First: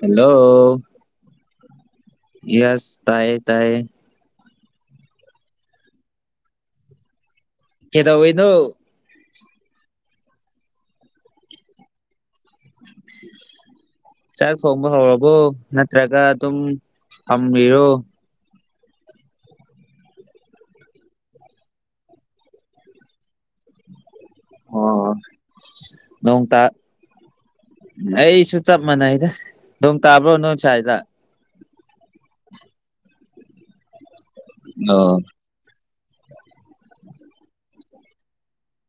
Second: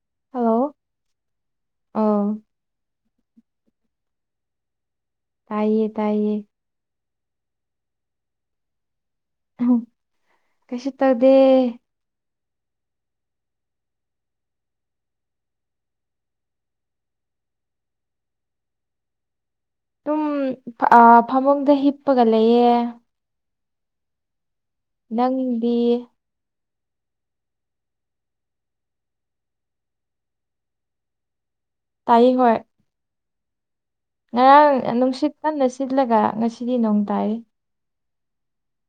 hello hello ꯑꯧ yes ꯇꯌꯦ ꯇꯌꯦ ꯇꯥꯏꯌꯦ ꯇꯥꯏꯌꯦ ꯀꯗ ꯑꯣꯏꯣꯏꯗꯣ ꯀꯩꯁꯤ ꯇꯧꯗꯦ [inaudible] ꯆꯥꯛ ꯊꯣꯡꯕ ꯍꯧꯔꯕꯣ ꯅꯠꯇ꯭ꯔꯒ ꯑꯗꯨꯝ ꯊꯝꯕꯤꯔꯣ ꯑꯗꯨꯝ ꯐꯃꯨꯡꯗ ꯍꯤꯞꯄꯒ ꯂꯩꯌꯦ ꯑꯣ ꯅꯪꯗꯤ ꯅꯣꯡ ꯑꯩꯁꯨ ꯆꯞ ꯃꯥꯟꯅꯩꯗ ꯅꯣꯡ ꯇꯥꯕ꯭ꯔꯣ ꯅꯣꯏ ꯁ꯭ꯋꯥꯏꯗ ꯇꯥꯏ ꯍ ꯉꯔꯥꯡ ꯑꯣ ꯅꯨꯡꯁꯤꯠ ꯀꯟꯅ ꯁꯤꯜꯂꯒ ꯉꯁꯤꯗꯤ ꯅꯣꯡ ꯇꯥꯏꯔꯤ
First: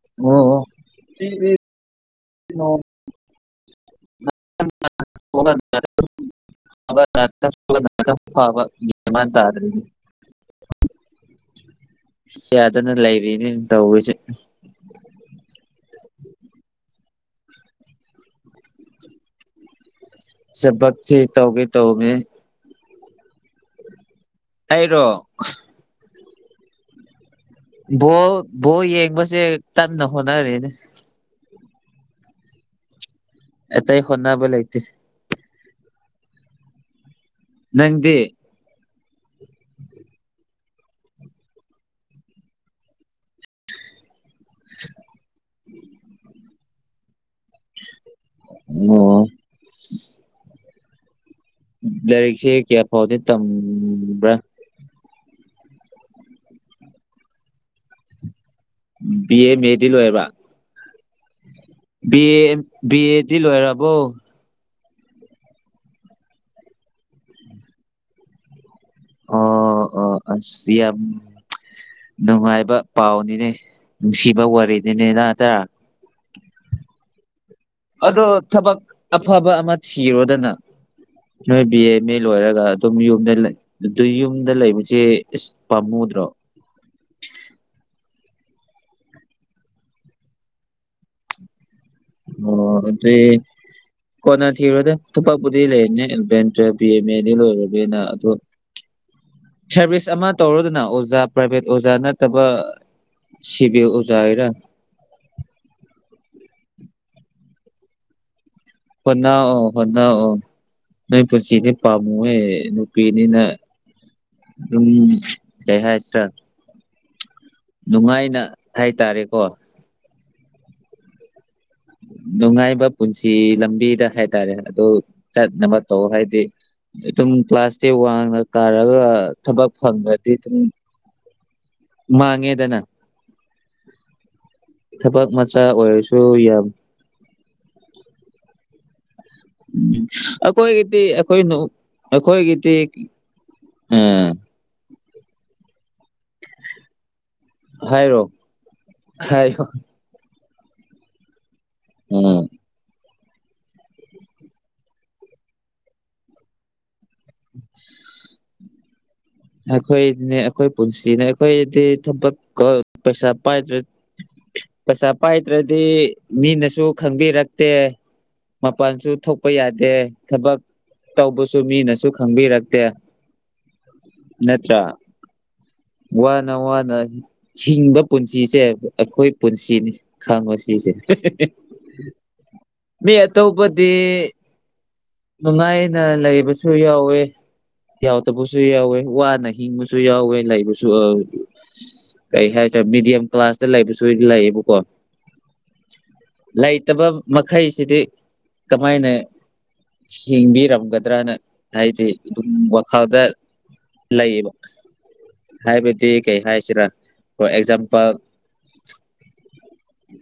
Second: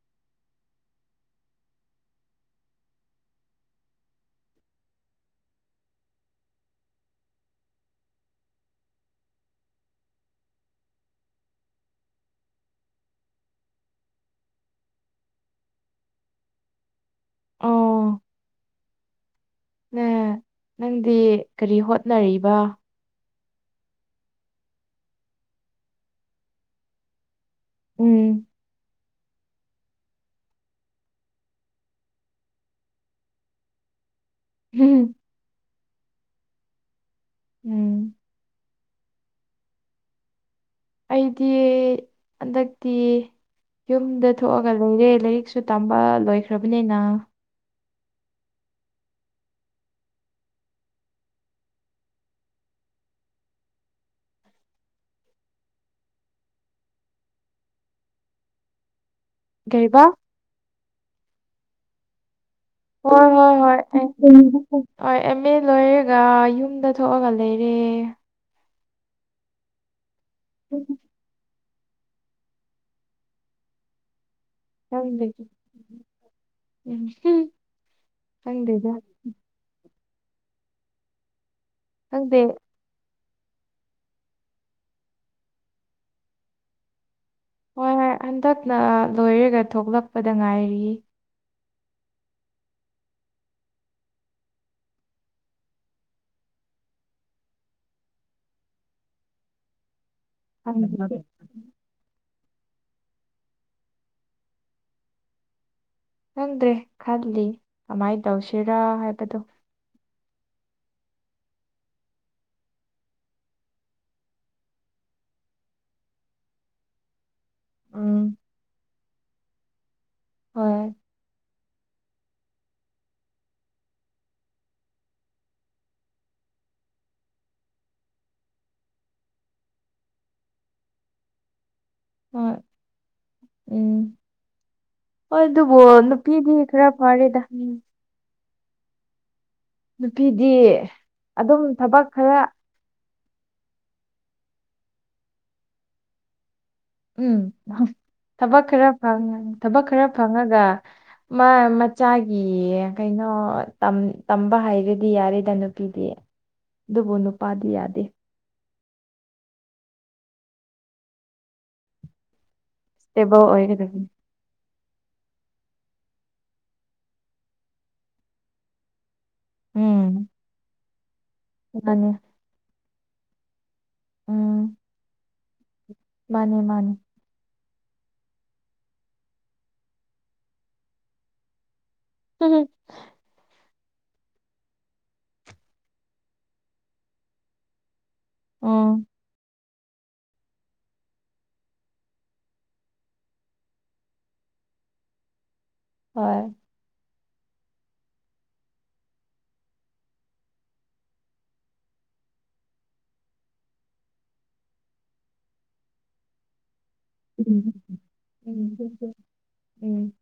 ꯑꯣ ꯔꯦ ꯃ ꯇꯥ ꯌꯥꯗꯅ ꯂꯩꯔꯤꯅꯦ ꯇꯧꯕꯁꯦ ꯑꯣ ꯊꯕꯛꯁꯦ ꯅꯪꯗꯤ ꯇꯧꯒꯦ ꯀꯔꯤ ꯇꯧꯕꯅꯦ ꯍꯣꯠꯅꯔꯤꯕ ꯑꯩꯔꯣ ꯕꯣ ꯎꯝ ꯕꯣ ꯌꯦꯡꯕꯁꯦ ꯀꯟꯅ ꯍꯣꯠꯅꯔꯤꯅꯦ ꯑꯦꯇꯥꯏ ꯍꯣꯅꯕ ꯂꯩꯥꯏꯇꯦ ꯎꯝ ꯅꯪꯗꯤ ꯑꯩꯗꯤ ꯍꯟꯗꯛꯇꯤ ꯌꯨꯝꯗ ꯊꯣꯛꯑꯒ ꯂꯩꯔꯦ ꯂꯥꯏꯔꯤꯛꯁꯨ ꯇꯝꯕ ꯂꯣꯏꯈ꯭ꯔꯕꯅꯤꯅ ꯑꯣ ꯂꯥꯏꯔꯤꯛꯁꯦ ꯀꯌꯥ ꯐꯥꯎꯗꯤ ꯇꯝꯕ꯭ꯔꯥ ꯕꯤ ꯑꯦ ꯃꯦꯗꯤ ꯀꯔꯤꯕ ꯂꯣꯏꯔꯕ ꯕꯤ ꯑꯦ ꯕꯤ ꯍꯣꯏ ꯑꯦꯗꯤ ꯍꯣꯏ ꯍꯣꯏ ꯂꯣꯏꯔꯕꯣ ꯑꯦꯝ ꯑꯦ ꯂꯣꯏꯔꯒ ꯌꯨꯝꯗ ꯊꯣꯛꯑꯒ ꯂꯩꯔꯦ ꯑꯣ ꯑꯣ ꯁꯤ ꯌꯥꯝ ꯅꯨꯡꯉꯥꯏꯕ ꯄꯥꯎꯅꯤꯅꯦ ꯅꯨꯡꯁꯤꯕ ꯋꯥꯔꯤ ꯌꯥꯃꯤ ꯂꯩ ꯑꯗꯣ ꯊꯕꯛ ꯑꯐꯕ ꯑꯃ ꯊꯤꯔꯣꯗꯅ ꯅꯣꯏ ꯕꯤ ꯑ ꯑꯦ ꯈꯪꯗꯦ ꯂꯣꯏꯔꯒ ꯑꯗꯨꯝ ꯌꯨꯝꯗ ꯂꯩ ꯑꯗꯨ ꯌꯨꯝꯗ ꯂꯩꯕꯁꯦ ꯏꯁꯁ ꯄꯥꯝꯃꯨꯗ꯭ꯔꯣ ꯍꯣꯏ ꯍꯣꯏ ꯍꯟꯗꯛꯅ ꯂꯣꯏꯔꯒ ꯊꯣꯛꯂꯛꯄꯗ ꯉꯥꯏꯔꯤ ꯑꯣ ꯑꯗꯨ ꯀꯣꯟꯅ ꯊꯤꯔꯨꯔꯗ ꯊꯨꯄꯥꯛꯛꯄꯨꯗꯤ ꯂꯩꯔꯅꯦ ꯑꯦꯂꯚꯦꯟ ꯇꯨꯋ ꯕꯤ ꯑꯦꯝ ꯑꯦꯗꯤ ꯂꯣꯏꯔꯒꯅ ꯑꯗꯣ [inaudible] ꯁꯔꯚꯤꯁ ꯑꯃ ꯇꯧꯔꯨꯗꯨꯅ ꯈꯪꯗꯦ ꯑꯣꯖꯥ ꯄ꯭ꯔꯥꯏꯚꯦꯠ ꯑꯣꯖꯥ ꯅꯠꯇꯕ ꯁꯤꯕꯤ ꯑꯣꯖꯥ ꯍꯥꯏꯔꯥ ꯈꯪꯗ꯭ꯔꯦ ꯈꯜꯂꯤ ꯀꯃꯥꯏꯅ ꯇꯧꯁꯤꯔꯥ ꯍꯥꯏꯕꯗꯣ ꯑꯣ ꯍꯣꯅ ꯑꯣ ꯅꯣꯏ ꯄꯨꯟꯁꯤꯅꯦ ꯄꯥꯝꯃꯨꯍꯦ ꯅꯨꯄꯤꯅꯤꯅ ꯎꯝ ꯗꯦ ꯍꯥꯏꯁ ꯎꯝ ꯅꯨꯡꯉꯥꯏꯅ ꯍꯥꯏꯇꯥꯔꯦꯀꯣ ꯍꯣꯏ ꯅꯨꯡꯉꯥꯏꯕ ꯄꯨꯟꯁꯤ ꯂꯝꯕꯤꯗ ꯍꯥꯏꯇꯥꯔꯦ ꯑꯗꯨ ꯆꯠꯅꯕ ꯇꯧ ꯍꯥꯏꯗꯤ ꯑꯗꯨꯝ ꯀ꯭ꯂꯥꯁꯇꯦ ꯋꯥꯡꯅ ꯀꯥꯔꯒ ꯊꯕꯛ ꯐꯪꯉ꯭ꯔꯗꯤ ꯑꯗꯨꯝ ꯍꯣꯏ ꯃꯥꯡꯉꯦꯗꯅ ꯎꯝ ꯊꯕꯛ ꯍꯣꯏ ꯃꯆꯥ ꯑꯗꯨꯕꯨ ꯑꯣꯏꯔꯁꯨ ꯅꯨꯄꯤꯗꯤ ꯌꯥꯝ ꯈꯔ ꯍꯔꯦꯗꯅꯤ ꯎꯝ ꯅꯨꯄꯤꯗꯤ ꯑꯩꯈꯣꯏꯒꯤꯗꯤ ꯑꯩꯈꯣꯏꯅ ꯑꯗꯨꯝ ꯊꯕꯛ ꯈꯔ ꯑꯩꯈꯣꯏꯒꯤꯗꯤ ꯑꯝ ꯎ ꯎꯝ ꯊꯕꯛ ꯈꯔ ꯍꯥꯏꯌꯣ ꯊꯕꯛ ꯈꯔ ꯐꯪꯉꯒ ꯃ ꯃꯆꯥꯒꯤ ꯎꯝ ꯀꯩꯅꯣ ꯇꯝꯕ ꯍꯥꯏꯔꯗꯤ ꯌꯥꯔꯦꯗ ꯅꯨꯄꯤꯗꯤ ꯑꯗꯨꯕꯨ ꯅꯨꯄꯥꯗꯤ ꯌꯥꯗꯦ ꯑꯩꯈꯣꯏꯅꯦ ꯑꯩꯈꯣꯏ ꯄꯨꯟꯁꯤꯅꯦ ꯑꯩꯈꯣꯏꯗꯤ ꯊꯕꯛ ꯄꯩꯁꯥ ꯏꯁꯇꯦꯕꯜ ꯄꯥꯏꯗ꯭ꯔꯦ ꯑꯣꯏꯒꯗꯕꯅꯤ ꯄꯩꯁꯥ ꯄꯥꯏꯗ꯭ꯔꯗꯤ ꯃꯤꯅꯁꯨ ꯈꯪꯕꯤꯔꯛꯇꯦ ꯃꯄꯥꯟꯁꯨ ꯊꯣꯛ ꯄ ꯌꯥꯗꯦ ꯎꯝ ꯊꯕꯛ ꯇꯧꯕꯁꯨ ꯃꯥꯅꯦ ꯃꯤꯅꯁꯨ ꯈꯪꯕꯤꯔꯛꯇꯦ ꯎꯝ ꯅꯠꯇ꯭ꯔ ꯋꯥ ꯃꯥꯅꯦ ꯅ ꯋꯥ ꯃꯥꯅꯦ ꯅ ꯍꯤꯡꯕ ꯄꯨꯟꯁꯤꯁꯦ ꯑꯩꯈꯣꯏ ꯄꯨꯟꯁꯤꯅꯤ ꯈꯪꯉꯣ ꯁꯤꯁꯦ ꯃꯤ ꯑꯠꯇꯕꯗꯤ ꯅꯨꯡꯉꯥꯏꯅ ꯂꯩꯕꯁꯨ ꯌꯥꯎꯋꯦ ꯌꯥꯎꯗꯕꯁꯨ ꯌꯥꯎꯋꯦ ꯎꯝ ꯋꯥꯅ ꯍꯤꯡꯕꯁꯨ ꯁꯨ ꯌꯥꯎꯋꯦ ꯂꯩꯕꯁꯨ ꯀꯩ ꯍꯥꯏꯇꯥꯔꯦ ꯃꯤꯦꯗꯤꯌꯝ ꯀ꯭ꯂꯥꯁꯇ ꯂꯩꯕꯁꯨ ꯂꯩꯌꯦꯕꯀꯣ ꯍꯣꯏ ꯂꯩꯇꯕ ꯃꯈꯩꯁꯤꯗꯤ ꯀꯃꯥꯏꯅ ꯍꯤꯡꯕꯤꯔꯝꯒꯗ꯭ꯔꯅ ꯍꯥꯏꯗꯤ ꯑꯗꯨꯝ ꯋꯥꯈꯜꯗ ꯂꯩꯌꯦꯕ ꯍꯥꯏꯕꯗꯤ ꯀꯩ ꯍꯥꯏꯁꯤꯔꯥ for um example um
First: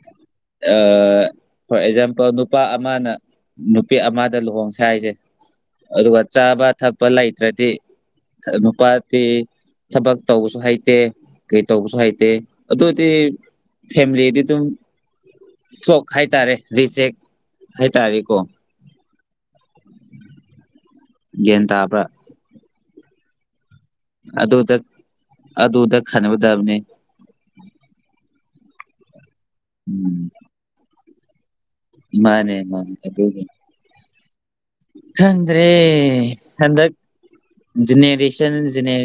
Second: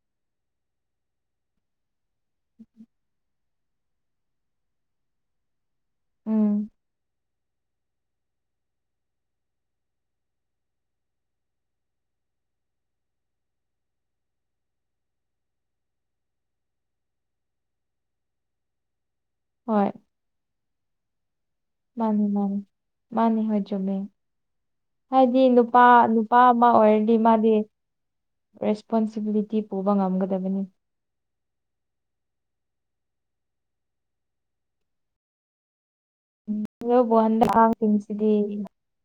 for example ꯅꯨꯄꯥ ꯑꯃꯅ ꯅꯨꯄꯤ ꯑꯃ ꯗ ꯂꯨꯍꯣꯡꯁꯦ ꯍꯥꯏꯁꯦ ꯑꯗꯨꯒ ꯆꯥꯕ ꯎꯝ ꯊꯛꯄ ꯂꯩꯇ꯭ꯔꯗꯤ ꯅꯨꯄꯥꯇ ꯊꯕꯛ ꯇꯧꯕꯁꯨ ꯍꯩꯇꯦ ꯀꯩ ꯇꯧꯕꯁꯨ ꯍꯩꯇꯦ ꯑꯗꯨ ꯑꯣꯏꯗꯤ ꯐꯦꯃꯤꯂꯤꯗꯤ ꯑꯗꯨꯝ ꯁꯣꯛ ꯍꯥꯏꯇꯥꯔꯦ ꯔꯤꯖꯦꯛ ꯍꯥꯏꯇꯥꯔꯦꯀꯣ ꯍꯣꯏ ꯟ ꯃꯥꯅꯤ ꯃꯥꯅꯤ ꯃꯥꯅꯤ ꯍꯥꯏꯣꯏꯖꯃꯦ ꯑꯗꯨꯗ ꯍꯥꯏꯗꯤ ꯅꯨꯄꯥ ꯑꯗꯨꯗ ꯅꯨꯄꯥ ꯑꯃ ꯈꯟꯒꯗꯕꯅꯤ ꯑꯣꯏꯔꯅꯤ ꯃꯥꯗꯤ ꯔꯦꯁꯄꯣꯟꯁꯤꯕꯤꯂꯤꯇꯤ ꯄꯨꯕ ꯎꯝ ꯉꯝꯒꯗꯕꯅꯤ ꯃꯥꯅꯦ ꯃꯥꯅꯦ ꯑꯗꯨ ꯈꯗ꯭ꯔꯦ ꯎꯝ ꯍꯟꯗ ꯑꯗꯨꯕꯨ ꯍꯟꯗꯛ ꯑꯉꯥꯡꯁꯤꯡꯁꯤꯗꯤ ꯅꯦꯔꯤꯁꯟꯖꯅꯦ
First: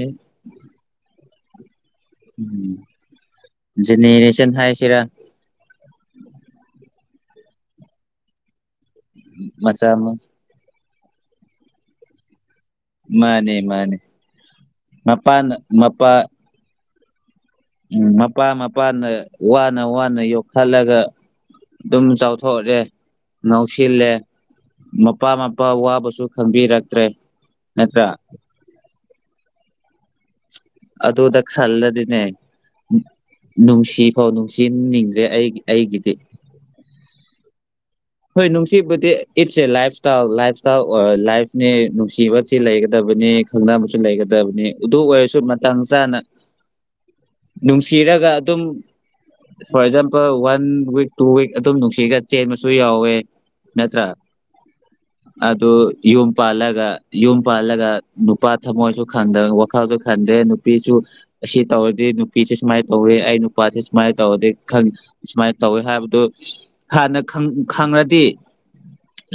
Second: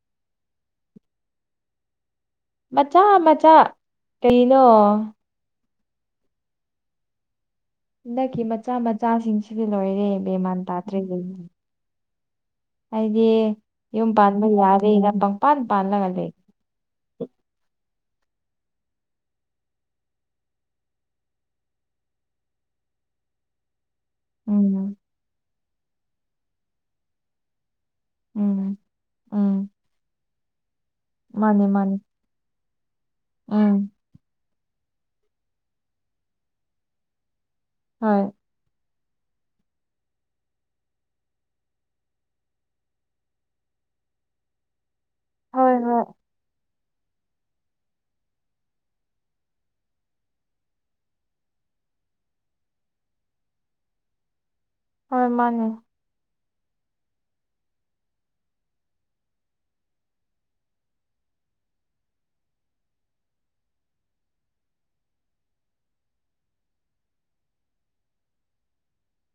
ꯃꯆꯥ ꯃꯆꯥ ꯅꯤꯅꯦꯁꯟ ꯀꯩꯅꯣ ꯍꯥꯏꯁꯤꯔꯥ ꯍꯟꯗꯛꯀꯤ ꯃꯆꯥ ꯃꯆꯥꯁꯤꯡꯁꯤꯗꯤ ꯃꯆꯥ ꯂꯣꯏꯔꯦ ꯃꯆꯥ ꯕꯦꯃꯥꯟ ꯇꯥꯗ꯭ꯔꯦ ꯍꯥꯏꯗꯤ ꯃꯥꯅꯦ ꯃꯥꯅꯦ ꯌꯨꯝ ꯄꯥꯟꯕ ꯌꯥꯔꯦꯅꯥ ꯃꯄꯥꯅ ꯄꯪꯄꯥꯟ ꯄꯥꯜꯂꯒ ꯃꯄꯥ ꯂꯩ ꯎꯝ ꯃꯄꯥ ꯃꯄꯥꯅ ꯋꯥꯅ ꯋꯥꯅ ꯌꯣꯛꯈꯠꯂꯒ ꯑꯗꯨꯝ ꯆꯥꯎꯊꯣꯛꯑꯦ ꯅꯧꯁꯤꯜꯂꯦ ꯎꯝ ꯃꯄꯥ ꯃꯄꯥ ꯋꯥꯕꯁꯨ ꯈꯪꯕꯤꯔꯛꯇ꯭ꯔꯦ ꯅꯠꯇ꯭ꯔꯥ ꯎꯝ ꯎꯝ ꯑꯗꯨꯗ ꯃꯥꯅꯤ ꯃꯥꯅꯤ ꯈꯜꯂꯗꯤꯅꯦ ꯎꯝ ꯅꯨꯡꯁꯤ ꯐꯥꯎ ꯅꯨꯡꯁꯤꯅꯤꯡꯗ꯭ꯔꯦ ꯑꯩꯒꯤ ꯑꯩꯒꯤꯗꯤ ꯍꯣꯏ ꯍꯣꯏ ꯅꯨꯡꯁꯤꯕꯗꯤ it's a lifestyle lifestyle ꯑꯣꯏ ꯂꯥꯏꯐꯅꯦ ꯅꯨꯡꯁꯤꯕꯁꯤ ꯂꯩꯒꯗꯕꯅꯤ ꯈꯪꯅꯕꯁꯨ ꯂꯩꯒꯗꯕꯅꯤ ꯑꯗꯨ ꯑꯣꯏꯔꯁꯨ ꯍꯣꯏ ꯃꯇꯥꯡ ꯍꯣꯏ ꯆꯥꯅ ꯅꯨꯡꯁꯤꯔꯒ ꯑꯗꯨꯝ for example one week two week ꯑꯗꯨꯝ ꯅꯨꯡꯁꯤꯔꯒ ꯆꯦꯟꯕ ꯁꯨ ꯌꯥꯎꯋꯦ ꯅꯠꯇ꯭ꯔꯥ ꯍꯣꯏ ꯃꯥꯅꯦ ꯑꯗꯨ ꯌꯨꯝ ꯄꯥꯜꯂꯒ ꯌꯨꯝ ꯄꯥꯜꯂꯒ ꯅꯨꯄꯥ ꯊꯃꯣꯏꯁꯨꯗ ꯋꯥꯈꯜꯁꯨ ꯈꯟꯗ꯭ꯔꯦ ꯅꯨꯄꯤꯁꯨ ꯑꯁꯤ ꯇꯧꯔꯗꯤ ꯅꯨꯄꯤꯁꯦ ꯁꯨꯃꯥꯏꯅ ꯇꯧꯋꯦ ꯑꯩ ꯅꯨꯄꯥꯁꯦ ꯁꯨꯃꯥꯏꯅ ꯇꯧꯔꯗꯤꯦ ꯈꯪꯉ ꯁꯨꯃꯥꯏꯅ ꯇꯧꯋꯦ ꯍꯥꯏꯕꯗꯨ ꯍꯥꯟꯅ ꯈꯪꯉꯗꯤ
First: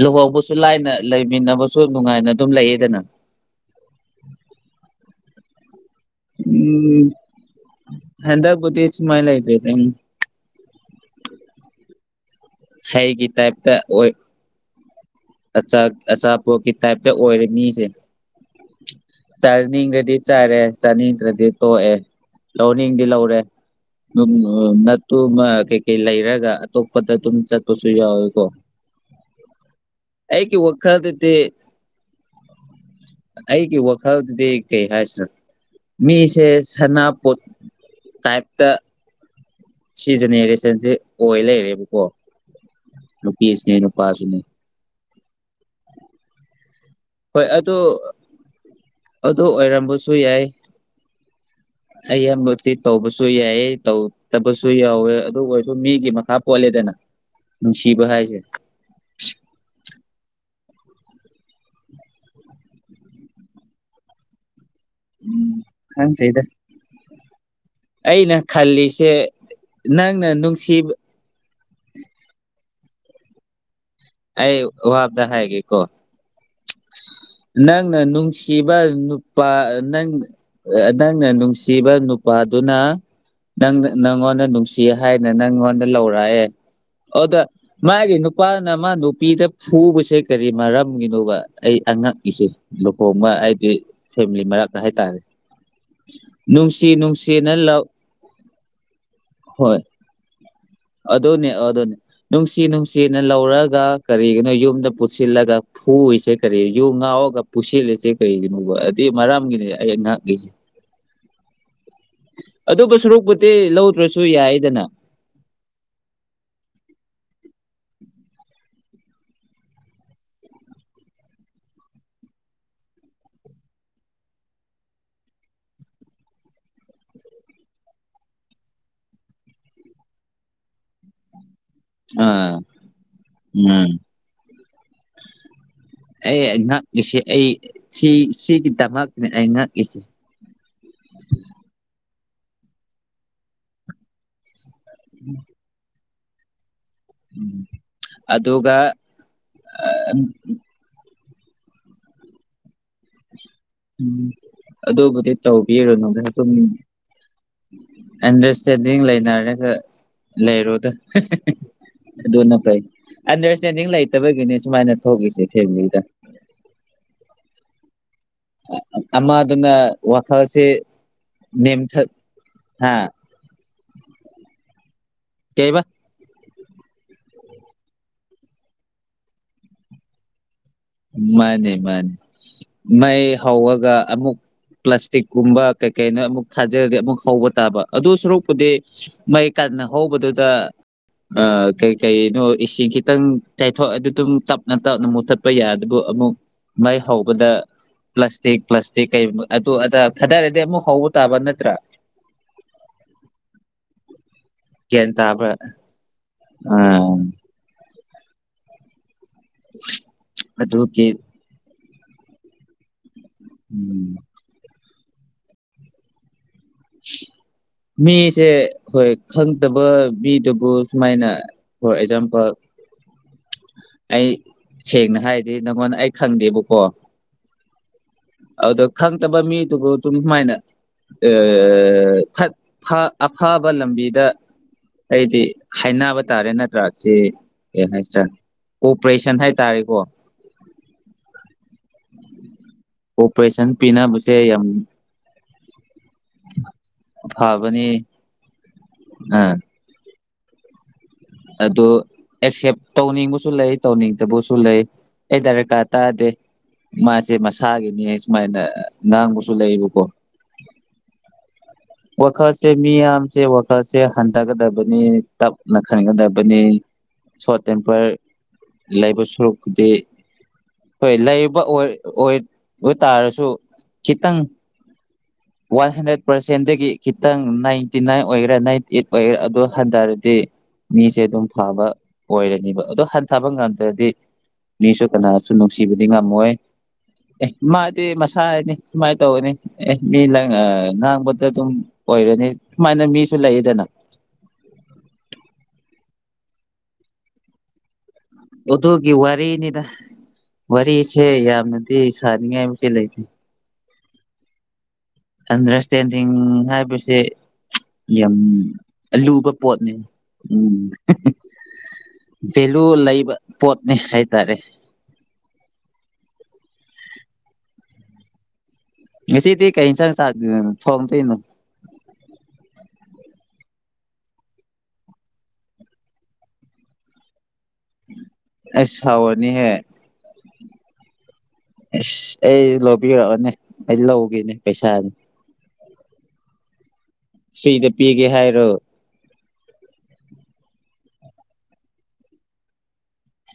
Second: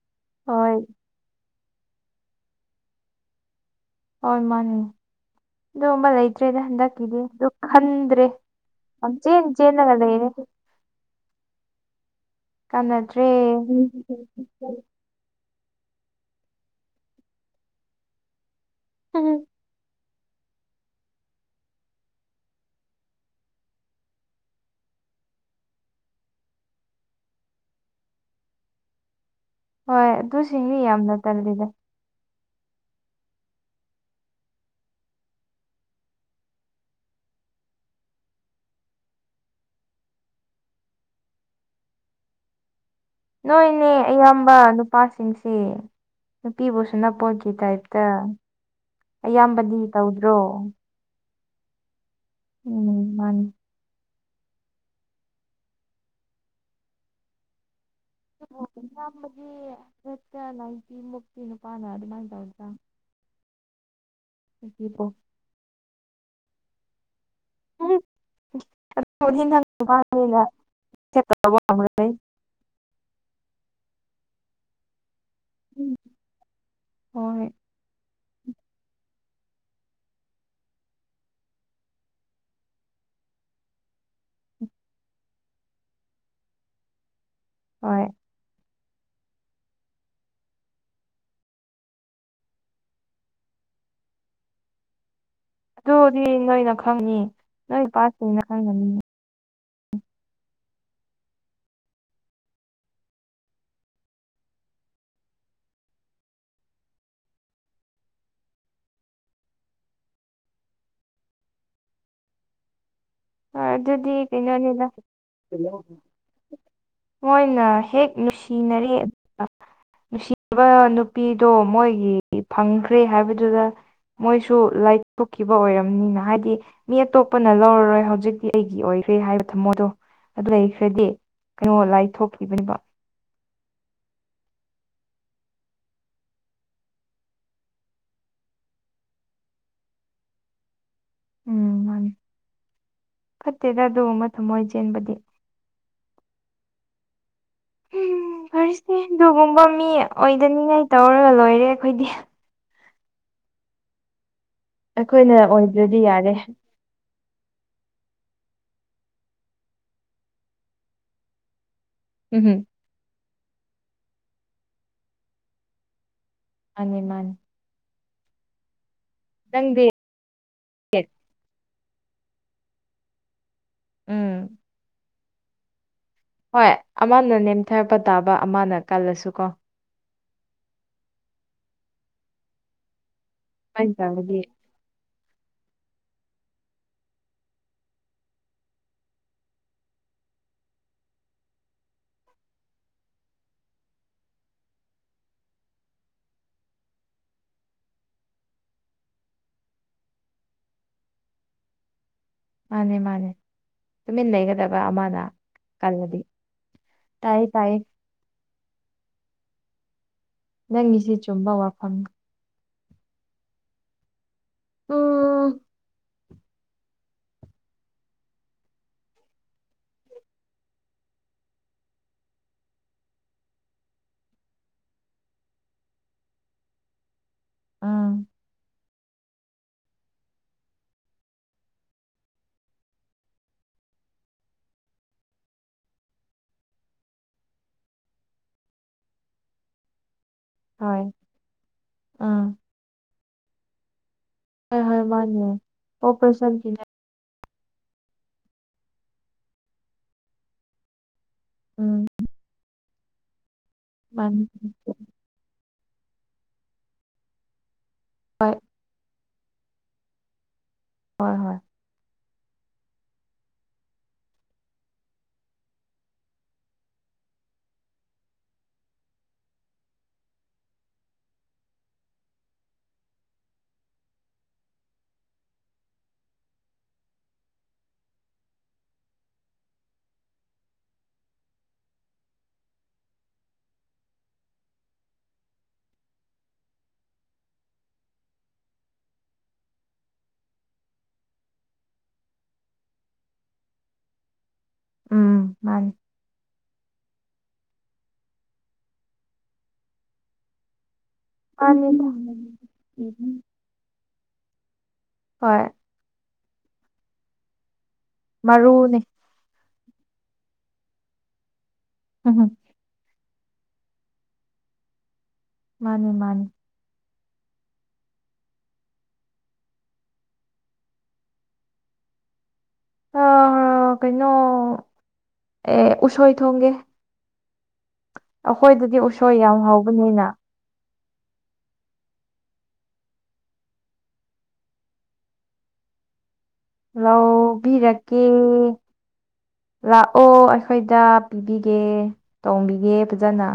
ꯂꯨꯍꯧꯕꯁꯨ ꯍꯣꯏ ꯂꯥꯏꯅ ꯂꯩꯃꯤꯟꯅꯕ [unintelligible] ꯅꯨꯡꯉꯥꯏꯅ ꯑꯗꯨꯝ ꯂꯩꯌꯦꯗꯅ ꯍ ꯃꯥꯅꯦ ꯑꯗꯨꯝꯕ ꯂꯩ ꯂꯩꯇ꯭ꯔꯦꯗ ꯎꯝ ꯍꯟꯗꯛꯀꯤꯗꯤ ꯑꯗꯨ ꯈꯟꯗ꯭ꯔꯦ ꯍꯟꯗꯛꯄꯨꯗꯤ ꯌꯥꯝ ꯁꯨꯃꯥꯏꯅ ꯆꯦꯟ ꯂꯩꯇ꯭ꯔꯦꯗ ꯆꯦꯜꯂꯒ ꯂꯩꯔꯦ ꯀꯥꯟꯅꯗ꯭ꯔꯦ ꯍꯩꯒꯤ ꯇꯥꯏꯞꯇ ꯑꯣꯏ ꯑꯆꯥ ꯑꯆꯥꯄꯣꯠꯀꯤ ꯇꯥꯏꯞꯇ ꯑꯣꯏꯔꯦ ꯃꯤꯁꯦ ꯆꯔꯅꯤꯒꯗꯤ ꯆꯔꯦ ꯆꯥꯅꯤꯡꯗ꯭ꯔꯗꯤ ꯇꯣꯛꯑꯦ ꯂꯧꯅꯤꯡꯗꯤ ꯂꯧꯔꯦ ꯅꯠꯇꯨ ꯀꯩꯀꯩ ꯂꯩꯔꯒ ꯑꯇꯣꯞꯄꯗ ꯇꯝ ꯆ ꯇꯁꯨ ꯌꯥꯎꯋ ꯀꯣ [inaudible] ꯍꯣꯏ ꯑꯗꯨꯁꯤꯡꯗꯤ ꯌꯥꯝꯅ ꯋꯥꯈꯜꯗꯗꯤ ꯇꯜꯂꯤꯗ ꯑꯩꯒꯤ ꯋꯥꯈꯜꯗꯗꯤ ꯀꯩ ꯍꯥꯏꯁꯤꯅ ꯃꯤꯁꯦ ꯁꯅꯥꯄꯣꯠ ꯇꯥꯏꯞꯇ ꯁꯤ ꯖꯅꯦꯔꯦꯁꯟꯁꯤ ꯑꯣꯏ ꯂꯩꯔꯦꯕꯀꯣ ꯅꯨꯄꯤꯁꯤꯅꯦ ꯅꯣꯏꯅꯦ ꯅꯨꯄꯥꯁꯤꯅꯦ ꯑꯌꯥꯝꯕ ꯅꯨꯄꯥ ꯁꯤꯡꯁꯤ ꯅꯨꯄꯤꯕꯨ ꯍꯣꯏ ꯁꯨꯅꯄꯣꯠꯀꯤ ꯑꯗꯨ ꯇꯥꯏꯞꯇ ꯑꯗꯨ ꯑꯌꯥꯝꯕꯗꯤ ꯑꯣꯏꯔꯝꯕꯁꯨ ꯇꯧꯗ꯭ꯔꯣ ꯌꯥꯏ ꯑ ꯌꯥꯝ ꯅ ꯇꯧ ꯎꯝ ꯄꯁꯨ ꯃꯥꯅꯤ ꯌꯥꯏ ꯇꯧ ꯐꯠꯇꯕꯁꯨ ꯌꯥꯎꯋꯦ ꯑꯗꯨ ꯑꯣꯏꯔꯁꯨ ꯃꯤꯒꯤ ꯃꯈꯥ ꯄꯣꯜꯂꯦꯗꯅ ꯅꯨꯡꯁꯤꯕ ꯍꯥꯏꯁꯦ ꯅꯃꯒꯤ ꯅꯠꯇ ꯅꯥꯏꯗꯤ ꯃꯛꯇꯛꯇꯤꯅꯨ ꯄꯅ ꯑꯗꯨ ꯑꯗꯨꯃꯥꯏ ꯇ ꯑꯣꯏꯗ ꯍꯧ ꯄꯣ [inaudible] ꯎꯝ ꯈꯪꯗꯔꯦꯗ ꯎꯝ ꯑꯩꯅ ꯈꯜꯂꯤꯁꯦ ꯅꯪꯅ ꯅꯨꯡꯁꯤꯕ [unintelligible] ꯑꯩ ꯋꯥꯑꯝꯇ ꯍꯥꯏꯒꯦ ꯀꯣ ꯍꯣꯏ ꯅꯪ ꯅꯧꯡ ꯅꯨꯡꯁꯤꯕ ꯅꯨꯄꯥ ꯅꯪ ꯅꯪꯅ ꯅꯨꯡꯁꯤꯕ ꯅꯨꯄꯥꯗꯨꯅ ꯅꯪ ꯅꯪꯉꯣꯟꯗ ꯅꯨꯡꯁꯤ ꯍꯥꯏꯅ ꯅꯪꯉꯣꯟꯗ ꯂꯧꯔꯛꯑꯦ ꯑꯗ ꯍꯣꯏ ꯃꯥꯒꯤꯦ ꯅꯨꯄꯥ ꯅ ꯃꯥ ꯅꯨꯄꯤꯗ ꯐꯨꯕꯁꯦ ꯀꯔꯤ ꯃꯔꯝꯒꯤꯅꯣꯕ ꯑꯩ ꯉꯛꯏꯍ‌ꯦ ꯂꯨꯍꯣ ꯑꯃ ꯑꯩꯗꯤ ꯐꯦꯃꯤꯂꯤ ꯃꯔꯛꯇ ꯍꯥꯏꯇꯥꯔꯦ ꯑꯗꯨꯗꯤ ꯅꯣꯏꯅ ꯅꯨꯡꯁꯤ ꯈꯪꯅꯤ ꯅꯨꯡꯁꯤꯅ ꯂꯧ ꯅꯣꯏ ꯄꯠꯇꯅ ꯈꯪꯒꯅꯤ ꯍꯣꯏ ꯑꯗꯨꯅꯦ ꯑꯗꯨꯅꯦ ꯅꯨꯡꯁꯤ ꯅꯨꯡꯁꯤꯅ ꯂꯧꯔꯒ ꯀꯔꯤꯒꯤꯅꯣ ꯌꯨꯝꯗ ꯄꯨꯁꯤꯜꯂꯒ ꯐꯨꯏꯁꯦ ꯀꯔꯤ ꯌꯨ ꯉꯥꯎꯔꯒ ꯄꯨꯁꯤꯜꯂꯤꯁꯦ ꯀꯔꯤꯒꯤꯅꯣꯕ ꯑꯗꯨꯏ ꯃꯔꯝꯒꯤꯅꯦ ꯑꯩ ꯉꯍꯥꯛꯉꯁꯦ [unintelligible] ꯑꯗꯨꯕꯨ ꯁꯔꯨꯛꯄꯨꯗꯤ ꯍꯣꯏ ꯑꯗꯨꯗꯤ ꯂꯧꯗ꯭ꯔꯁꯨ ꯌꯥꯏꯗꯅ ꯀꯩꯅꯣꯅꯤꯗ ꯃꯣꯏꯅ ꯍꯦꯛ ꯅꯨꯡꯁꯤꯅꯔꯤ ꯅꯨꯡꯁꯤꯕ ꯅꯨꯄꯤꯗꯣ ꯃꯣꯏꯒꯤ ꯐꯪꯈ꯭ꯔꯦ ꯍꯥꯏꯕꯗꯨꯗ ꯃꯣꯏꯁꯨ ꯂꯥꯏꯊꯣꯛꯈꯤꯕ ꯑꯣꯏꯔꯝꯅꯤꯅ ꯍꯥꯏꯗꯤ ꯃꯤ ꯑꯇꯣꯞꯄꯅ ꯂꯧꯔꯔꯣꯏ ꯍꯧꯖꯤ ꯍꯧꯖꯤꯛꯇꯤ ꯑꯩꯒꯤ ꯑꯣꯏꯈ꯭ꯔꯦ ꯍꯥꯏꯕ ꯊꯝꯃꯣꯗꯣ ꯑꯗꯨ ꯂꯩꯈ꯭ꯔꯗꯤ ꯀꯩꯅꯣ ꯂꯥꯏ ꯑꯥ ꯊꯣꯛꯈꯤꯕꯅꯦꯕ ꯎꯝ [unintelligible] ꯑꯩ ꯉꯛꯂꯤꯁꯤ ꯑꯩ ꯁꯤ ꯁꯤꯒꯤꯗꯃꯛꯅꯦ ꯑꯩ ꯏꯁꯤ ꯎꯝ ꯃꯥꯅꯤ ꯐꯠꯇꯦꯗ ꯑꯗꯨꯒꯨꯝꯕ ꯊꯝꯃꯣꯏ ꯆꯦꯟꯕꯗꯤ ꯎꯝ ꯎꯝ ꯎꯝ ꯐꯔꯁꯦ ꯑꯗꯨꯒꯨꯝꯕ ꯃꯤ ꯑꯣꯏꯗꯅꯤꯡꯉꯥꯏ ꯇꯧꯔꯒ ꯂꯣꯏꯔꯦ ꯑꯩꯈꯣꯏꯗꯤ ꯎꯝ ꯑꯗꯨꯕꯨꯗꯤ ꯑꯩꯈꯣꯏꯅ ꯑꯣꯏꯗ꯭ꯔꯗꯤ ꯇꯧꯕꯤꯔꯨꯅꯨꯗ ꯌꯥꯔꯦ ꯑꯗꯨꯝ ꯑꯟꯗꯔꯁꯇꯦꯟꯗꯤꯡ ꯂꯩꯅꯔꯒ ꯂꯩꯔꯨꯗ ꯎꯝ ꯑꯗꯨꯅ ꯐꯩ ꯑꯟꯗꯔꯁꯇꯦꯟꯗꯤꯡ ꯂꯩꯇꯕꯒꯤꯅꯦ ꯁꯨꯃꯥꯏꯅ ꯊꯣꯛꯈꯤꯁꯦ ꯊꯦꯡꯂꯤꯗ ꯃꯥꯅꯤ ꯃꯥꯅꯤ ꯑꯃꯗꯨꯅ ꯅꯪꯗꯤ ꯋꯥꯈꯜꯁꯦ ꯅꯦꯝꯊ ꯍꯥ ꯎꯝ ꯀꯩꯕꯥ ꯍꯣꯏ ꯑꯃꯅ ꯅꯦꯝꯊꯔꯛꯄ ꯇꯥꯕ ꯑꯃꯅ ꯀꯜꯂꯁꯨ ꯀꯣ ꯃꯥꯅꯤ ꯃꯥꯅꯤ ꯃꯩ ꯍꯧꯑꯒ ꯃꯥꯏꯅ ꯑꯃꯨꯛ ꯇꯧꯔꯗꯤ ꯄ꯭ꯂꯥꯁꯇꯤꯛꯀꯨꯝꯕ ꯀꯩ ꯀꯩꯅ ꯑꯃꯨꯛ ꯊꯥꯖꯔꯒꯗꯤ ꯑꯃꯨꯛ ꯍꯧꯕ ꯇꯥꯕ ꯑꯗꯨ ꯁꯔꯨꯛꯄꯨꯗꯤ ꯃꯩ ꯀꯥꯟꯅ ꯍꯧꯕꯗꯨꯗ ꯀꯩ ꯀꯩꯅꯣ ꯏꯁꯤꯡ ꯈꯤꯇꯪ ꯆꯥꯏꯊꯣꯛ ꯑꯗꯨꯝ ꯇꯞꯅ ꯇꯞꯅ ꯃꯨꯊꯠ ꯑꯃꯨꯛ ꯃꯥꯏ ꯍꯧꯕꯗ ꯄ꯭ꯂꯥꯁꯇꯤꯛ ꯄ꯭ꯂꯥꯁꯇꯤꯛ ꯀꯩ ꯑꯗꯨ ꯑꯗꯥ ꯊꯗꯥꯔꯗꯤ ꯑꯃꯨꯛ ꯍꯧꯕ ꯇꯥꯕ ꯅꯠꯇ꯭ꯔꯥ ꯃꯥꯅꯦ ꯃꯥꯅꯦ ꯇꯨꯃꯤꯟ ꯂꯩꯒꯗꯕ ꯒ꯭ꯌꯥꯟ ꯑꯃꯅ ꯇꯥꯕ꯭ꯔꯥ ꯀꯜꯂꯗꯤ ꯑ ꯇꯥꯏ ꯇꯥꯏ ꯎ [inaudible] ꯅꯪꯒꯤꯁꯤ ꯆꯨꯝꯕ ꯋꯥꯐꯝꯅꯤ ꯎꯝ ꯎ [inaudible] ꯃꯤꯁꯦ ꯍꯣꯏ ꯈꯪꯗꯕ ꯃꯤꯗꯨꯕꯨ ꯁꯨꯃꯥꯏꯅ ꯍꯣꯏ ꯖꯥꯝꯄꯜ ꯑꯩ ꯁꯦꯡꯅ ꯍꯥꯏꯔꯗꯤ ꯅꯪꯉꯣꯟꯗ ꯑꯩ ꯈꯪꯗꯦꯕꯥꯀꯣ ꯎꯝ ꯑꯗꯣ ꯈꯪꯗꯕ ꯃꯤꯗꯨꯕꯨ ꯑꯗꯨꯝ ꯁꯨꯃꯥꯏꯅ ꯑꯐꯕ ꯂꯝꯕꯤꯗ ꯑꯩꯗꯤ ꯍꯥꯏꯅꯕ ꯇꯥꯔꯦ ꯅꯠꯇ꯭ꯔꯥ ꯁꯤ ꯀꯩ ꯍꯥꯏꯁꯔ ꯀ‌ꯣꯄꯔꯦꯁꯟ ꯍꯥꯏꯕ ꯇꯥꯔꯦꯀꯣ ꯍꯣꯏ ꯎꯝ ꯑꯣꯄꯔꯦꯁꯟ ꯄꯤꯅꯕꯁꯦ ꯌꯥꯝ ꯍꯣꯏ ꯍꯣꯏ ꯃꯥꯅꯦ ꯑꯣꯄꯔꯦꯁꯟꯒꯤꯅꯦ ꯐꯕꯅꯤ ꯑꯥ ꯑꯗꯨ ꯎꯝ ꯑꯦꯁꯦꯞ ꯇꯧꯅꯤꯡꯕꯁꯨ ꯂꯩ ꯃꯥꯅꯤ ꯇꯧꯅꯤꯡꯇꯕꯁꯨ ꯂꯩ ꯑꯩ ꯗꯔꯀꯥꯔ ꯇꯥꯗꯦ ꯃꯥꯁꯦ ꯃꯁꯥꯒꯤꯅꯦ ꯍꯣꯏ ꯁꯨꯃꯥꯏꯅ ꯉꯥꯡꯕꯁꯨ ꯂꯩꯌꯦꯕꯀꯣ ꯍꯣꯏ ꯍꯣꯏ ꯋꯥꯈꯜꯁꯦ ꯃꯤꯌꯥꯝꯁꯦ ꯋꯥꯈꯜꯁꯦ ꯍꯟꯊꯒꯗꯕꯅꯤ ꯇꯞꯅ ꯈꯟꯒꯗꯕꯅꯤ ꯁꯣꯔꯠ ꯇꯦꯝꯄꯔ ꯂꯩꯕ ꯁꯔꯨꯄꯨꯗꯤ ꯍꯣꯏ ꯂꯩꯕ ꯑꯣꯏꯕ ꯇꯥꯔꯁꯨ ꯈꯤꯇꯪ ꯋꯥꯟ ꯍꯟꯗ꯭ꯔꯦꯇ ꯁꯦꯟꯗꯒꯤ ꯈꯤꯇꯪ ꯅꯥꯏꯟꯇꯤ ꯅꯥꯏꯟ ꯑꯣꯏꯒꯦꯔꯥ ꯅꯥꯏꯟꯇꯤ ꯑꯩꯠ ꯑꯣꯏꯒꯦꯔꯥ ꯑꯗꯨ ꯍꯟꯊꯔꯗꯤ ꯃꯤꯁꯦ ꯑꯗꯨꯝ ꯐꯕ ꯑꯣꯏꯔꯅꯦꯕ ꯑꯗꯣ ꯍꯟꯊꯕ ꯉꯝꯗ꯭ꯔꯗꯤ ꯃꯤꯁꯨ ꯀꯅꯥꯁꯨ ꯅꯨꯡꯁꯤꯕꯗꯤ ꯉꯝꯃꯣꯏ ꯑꯦ ꯃꯥꯗꯤ ꯃꯁꯥ ꯍꯥꯏꯅꯤ ꯁꯨꯃꯥꯏꯅ ꯇꯧꯒꯅꯤ ꯑꯦ ꯃꯤꯅꯒ ꯉꯥꯡꯕ ꯑꯗꯨꯝ ꯑꯣꯏꯔꯅꯤ ꯁꯨꯃꯥꯏꯅ ꯃꯤꯁꯨ ꯂꯩꯌꯦꯗꯅ ꯎꯝ ꯃꯥꯅꯤ ꯑꯗꯨꯒꯤ ꯋꯥꯔꯤꯅꯤꯗ ꯋꯥꯔꯤꯁꯦ ꯌꯥꯝꯅꯗꯤ ꯃꯥꯅꯤꯗ ꯁꯥꯅꯤꯡꯉꯥꯏ ꯂꯩꯇꯦ ꯍꯣꯏ ꯑꯟꯗꯔꯁꯇꯦꯟꯗꯤꯡ ꯍꯥꯏꯕꯁꯦ ꯌꯥꯝ ꯃꯔꯨꯅꯦ ꯂꯨꯕ ꯄꯣꯠꯅꯦ ꯎꯝ ꯑꯗꯨ ꯂꯩꯕ ꯄꯣꯠꯅꯤ ꯍꯥꯏꯇꯥꯔꯦ ꯃꯥꯅꯤ ꯃꯥꯅꯤ ꯉꯁꯤꯗꯤ ꯀꯩ ꯌꯦꯟꯁꯥꯡ ꯊꯣꯡꯗꯣꯏꯅꯣ ꯍ‌ꯣ ꯍ‌ꯧ ꯀꯩꯅꯣ ꯑꯦ ꯎꯁꯣꯏ ꯊꯣꯡꯒꯦ ꯑꯁ ꯑꯩꯈꯣꯏꯗꯗꯤ ꯎꯁꯣꯏ ꯌꯥꯝ ꯍꯥꯎꯔꯅꯤꯍꯦ ꯍꯧꯕꯅꯤꯅ ꯑꯁ ꯑꯩ ꯂꯧꯕꯤꯔꯛꯑꯣꯅꯦ ꯑꯩ ꯂꯧꯒꯦꯅꯦ ꯄꯩꯁꯥꯅꯤ ꯐ꯭ꯔꯤꯗ ꯂꯧꯕꯤꯔꯀꯦ ꯄꯤꯒꯦ ꯍꯥꯏꯔꯣ ꯂꯥꯛꯑꯣ ꯑꯩꯈꯣꯏꯗ ꯄꯤꯕꯤꯒꯦ ꯇ‌‌ꯣꯡꯕꯤꯒꯦ ꯐꯖꯅ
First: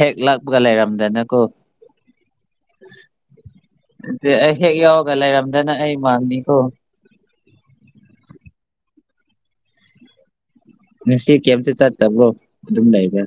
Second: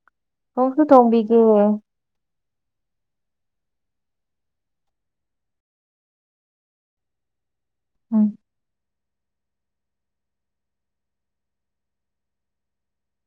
ꯍꯦꯛ ꯂꯛꯄꯒ ꯊꯣꯡꯁꯨ ꯊꯣꯡꯕꯤꯒꯦ ꯂꯩꯔꯝꯗꯅꯀꯣ ꯑꯗꯨ ꯑꯩ ꯍꯦꯛ ꯌꯥꯎꯔꯒ ꯂꯩꯔꯝꯗꯅ ꯑꯩ ꯃꯥꯅꯤꯀꯣ ꯎꯝ ꯁꯤ ꯀꯦꯦꯝꯁ ꯆꯠꯠꯇꯕ꯭ꯔꯣ ꯑꯗꯨꯝ ꯂꯩꯕ